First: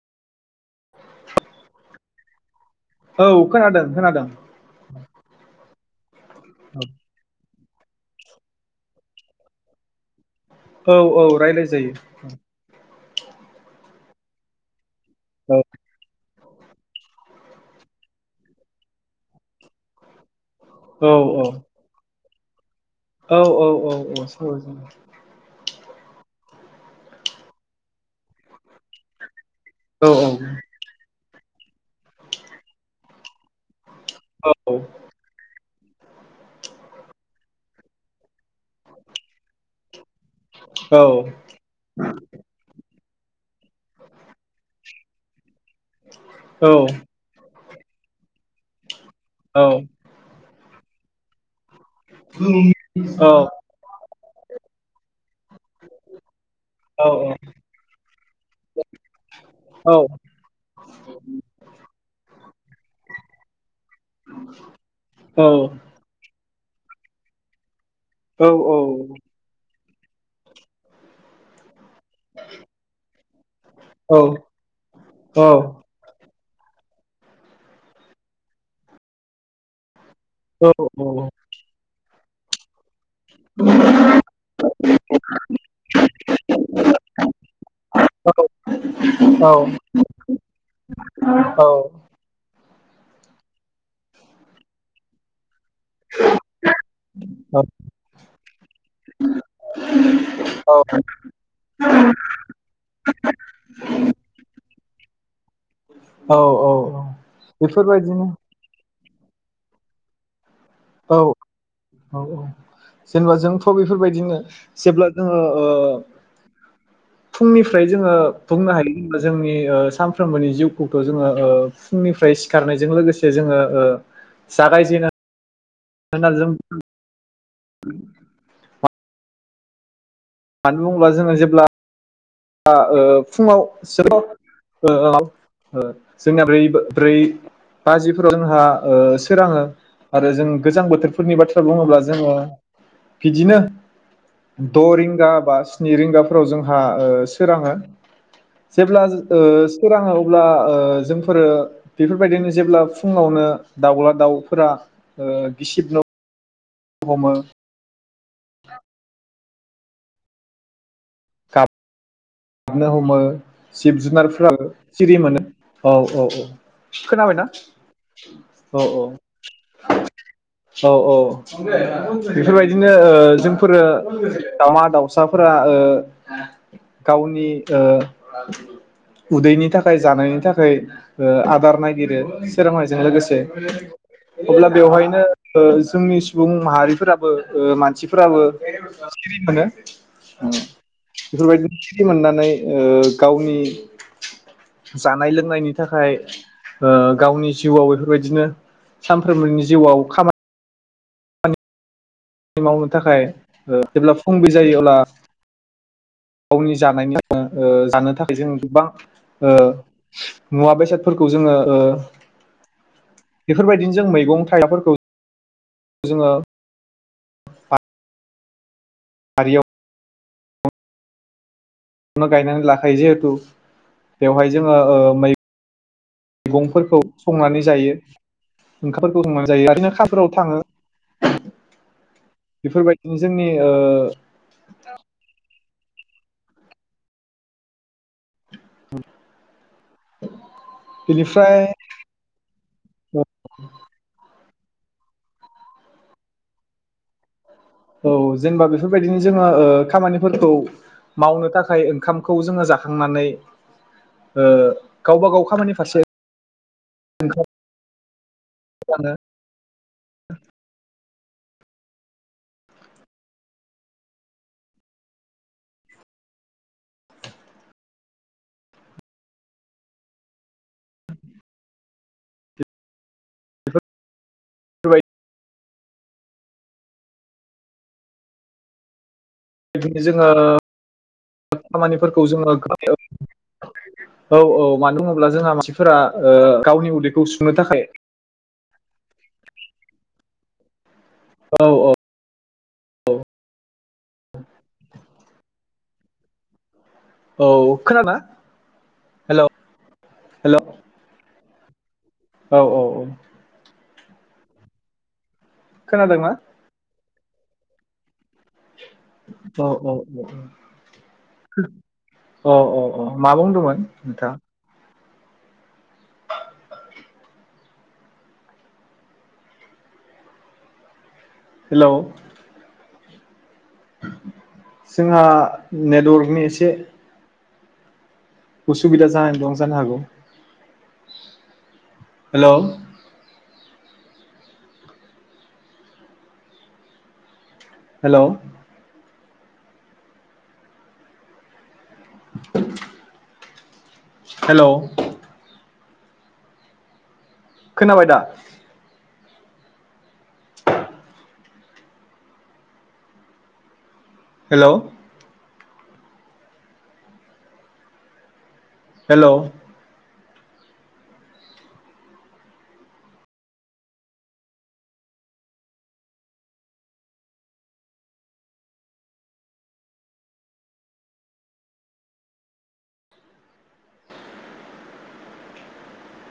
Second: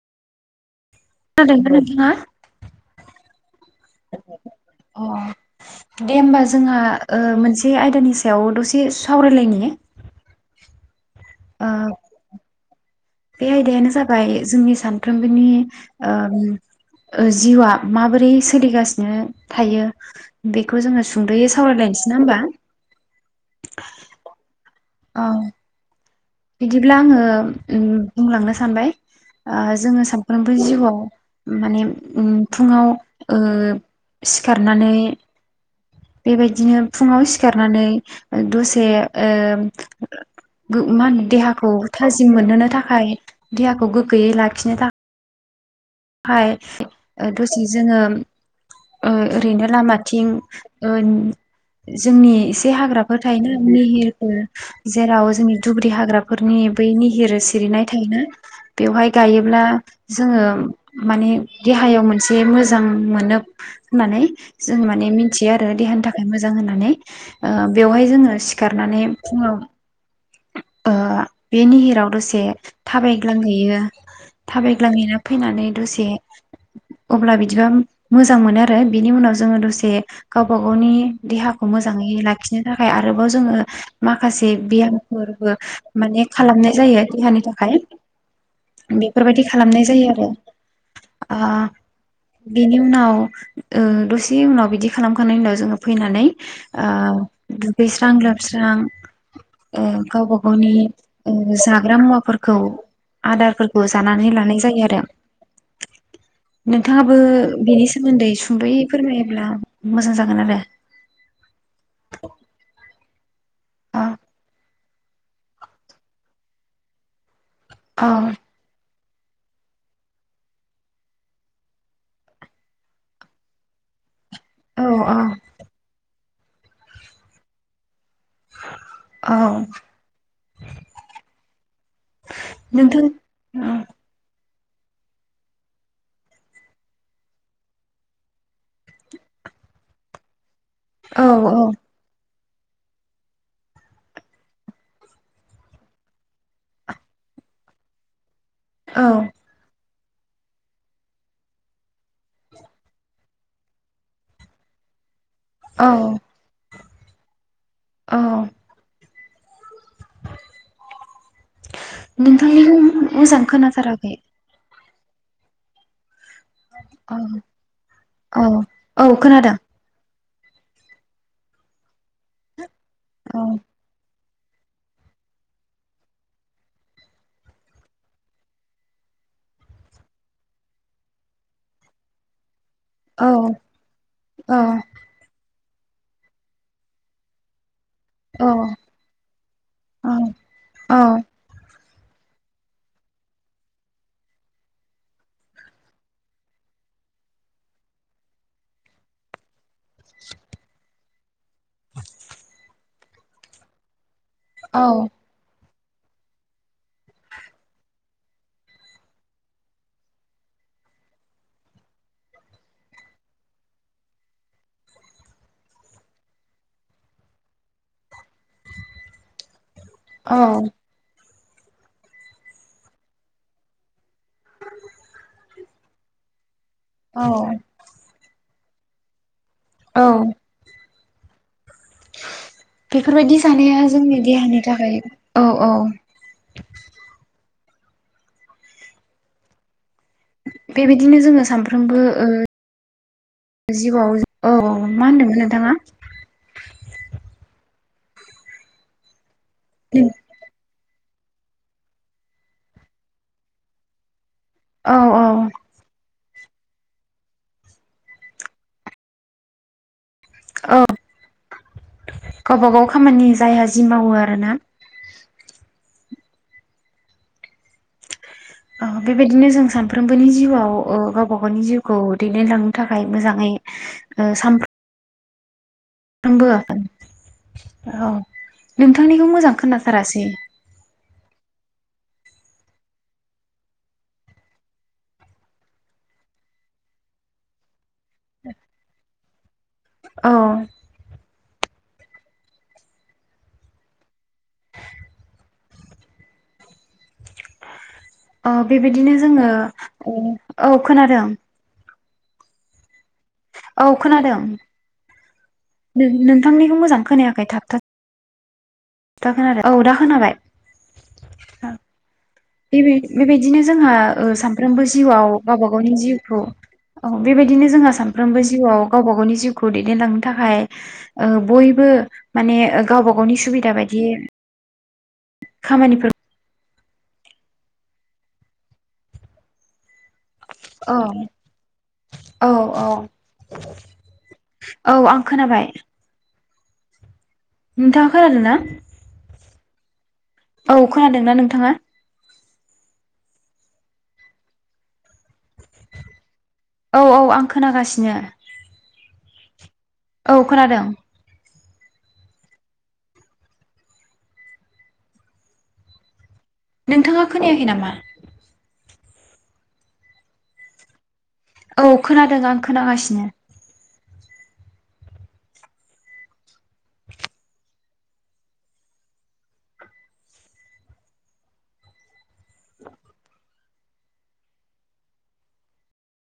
खोनादों दा नोंथाङा? औ। खोनादों खोनादों। अ दे होमबा जोंहा ओ मोनसे बे आयदानि सायाव दसे सावरायलाय नी औ औ रायलाय जायो। बे आयदायानो जाबाय जोंनि सान फ्रोमबोनि ओम ओ जिउआ माबोरै सोलिगासिनो थायो? बेखौ जोङो औ औ सुंद'यै सावरायलायनोसै ना होमबा? औ औ औ औ साव औ बिदिब्ला आङो उम बुंलांनो सानबाय। ओ जोङो औ सानफ्रोमबोनि जिउआव माने उम फुङाव ओ औ सिखारनानै बेबायदिनो फुङाव सिखारनानै दसे ओ गो औ मान देहाखौ थाजिम मोनहोनो थाखाय देहाखौ गोग्गोयै लाखिनो थाखाय [unintelligible] जि जोङो ओ औ ओरैनो लामाथिं [unintelligible] जोंनि एसे हाग्राफोर थायोना निहिर [unintelligible] जेराव जोंनि दुब्रि हाग्राफोरनि बै निहिर सिरिनाय थायोना? बेवहाय गायोब्ला जोङो माने देहायाव मोनसे जे मोजां मोनो होननानै जों माने मिथियो आरो देहानि थाखाय मोजां मोजां होननानै ओ बेवहाय जोङो औ सिखारनानै फुङाव ओ बे निहिर आव दसे थाबायग्लांहैयो औ औ थाबायग्लांहैना फैनानै दसे अब्ला बिदिबा मोजां मोनो आरो बिनि उनाव जोङो दसे गावबा गावनि देहाखौ मोजां मोजाङै लाखिनो थाखाय आरोबाव जोङो माखासे बियाम। फोरबो माने खालामनाय जायो देहानि थाखाय बेफोरबायदि खालामनाय जायो आरो ओ बिनि उनाव ओ-दसे उनाव बिदि खालामखनायनि उनाव जोङो। फैनानै ओ-दुगैस्रां लोबस्रां। ओ- गावबा गावनि ओ- जाग्रा मुवाफोरखौ आदारफोरखौ जानानै लानाय। जायो आरो। नोंथाङाबो बेनि बेफोरबायदिनो सोमोन्दै सुंदयै। फोरमायोब्ला मोजां जागोन आरो। औ औ औ जेनेबा जोंथ' औ बेफोरबायदिनो। जेब्ला जोङो ओ - फुंनिफ्राय औ जोङो बुंनो हायो। जोंनि ओ- सानफ्रोमबोनि जिउखौथ' जोङो ओ- फुंनिफ्राय सिखारनायजों लोगोसे जोङो ओ - औ जागायजेनो। औ [unintelligible] जोम औ। मानो बुङोब्ला जोङो जेब्ला। आ- ओ नोंथां फुङाव सोराव ओ-औ जोंनिया बै ब्रै बाजिफोराव जोंहा ओ- सोराङो आरो जों। गोजां औ बोथोरफोरनि औ बाथ्रा बुङोब्ला जोङो। बिदिनो द' रिंगा बा स्नि रिंगाफोराव जोंहा ओ - सोराङो। औ जेब्ला ओ स सोराङो अब्ला ओ-जोंफोरो बेफोरबायदिनो जेब्ला फुङावनो दाउला दाउफोरा। ओ गिसिब न' हमो। अ। [unintelligible] नोंथांनिखौ गाबनो हमो मोजां जिब खोनाथाराखै। जुनारफोराबो सिरि मोनो औ औ औ। औ खोनाबायना औ औ। औ औ बेफोरबायदि। बिदिनो ओ औ जोंफोरो। दाउमा दाउसाफोरा ओ- गावनि ओ-उदैनि थाखाय जानायनि थाखाय ओ-आदार नागिरो। सोरोंनायजों औ लोगोसे औ अब्ला बेवहायनो। औ जोंनि सुबुं माहारिफोराबो ओ माने मानसिफोराबो [unintelligible] औ ओं औ औ बेफोरबायदि [unintelligible] मोननानै ओ गावनि जानाय लोंनायनि थाखाय ओ गावनि जिउआव बेफोरबायदिनो सानफ्रोमबोनि जिउआव खामा मावनो थाखाय ओ [unintelligible] फुंबिलि जायो अब्ला गावनि जानायनि [unintelligible] ओ जानो थाखाय जों गोबां ओ मुवा बेसादफोरखौ जोङो ओ बेफोरबायदिनो जों मैगं थाइलाफोरखौ जोङो [unintelligible] [unintelligible] औ। गायनानै लाखायो जिहेथु बेवहाय जोङो ओ मै गंफोरखौ औ संनानै जायो। [unintelligible] माने जायो औ ओरैनो [unintelligible] थाङो बेफोरबायदिनो बेफोरबायदि जोंनि ओ जानाया जोंनि देहानि थाखाय औ औ [inaudible] बेबायदिनो जोङो बेनिफ्राय सानफ्रोमबो ओ जिउआव जों औ मा होनदोंमोन नोंथाङा? औ जेनबा बेफोरबायदिनो जोङो ओ खामानिफोरखौ मावनो थाखाय ओंखामखौ जोङो जाखांनानै ओ औ गावबा गाव खामानि फारसे [unintelligible] औ गावबा गाव खामानि जायहा जि मावो आरोना अ बेबायदिनो जों सानफ्रोमबोनि जिउआव ओ गावबा गावनि जिउखौ दैदेनलांनो थाखाय मोजाङै ओ सानफ्रो [unintelligible] औ नोंथांनिखौ मोजां बेफोरबायदिनो खोनाथारासै। जोङो खामानिफोरखौ जोङो [unintelligible] औ औ मानो बुङोब्ला जोंहा मानसिफोरा ओ गावनि उदैखौ सुफुंनो थाखाय औ। औ औ। [inaudible] औ। खोनादोंना? अ बेबायदिनो हेलौ जोङो हेलौ औ खोनादों। औ औ औ। औ खोनादों। नों खोनादोंना? नोंथांनिखौ मोजां खोनायाखै थाबथा था खोनादों औ दा खोनाबाय औ। औ औ बेबि औ मा बेबायदिनो बुंदोंमोन जोंहा ओ नोंथाङा? सानफ्रोमबो जिउआव गावबा गावनि जिउखौ औ बेबायदिनो जोंहा सानफ्रोमबो जिउआव गावबा गावनि जिउखौ दैदेनलांनो थाखाय ओ बयबो हेलौ माने ओ गावबा गावनि सुबि दा बायदि जोंहा खामानिफोर नेटवर्कनि एसे उसुबिदा जानानै दं जानो हागौ। औ औ हेलौ औ। औ आं खोनाबाय। नोंथाङा हेलौ खोनादों ना? औ खोनादों ना नोंथांङा? [inaudible] हेल। औ औ आं खोनाबाय खोनागासिनो। दा औ खोनादों। हेल'। नोंथांङा खोनायाखै नामा? हेल' औ खोनादों आं खोनागासिनो।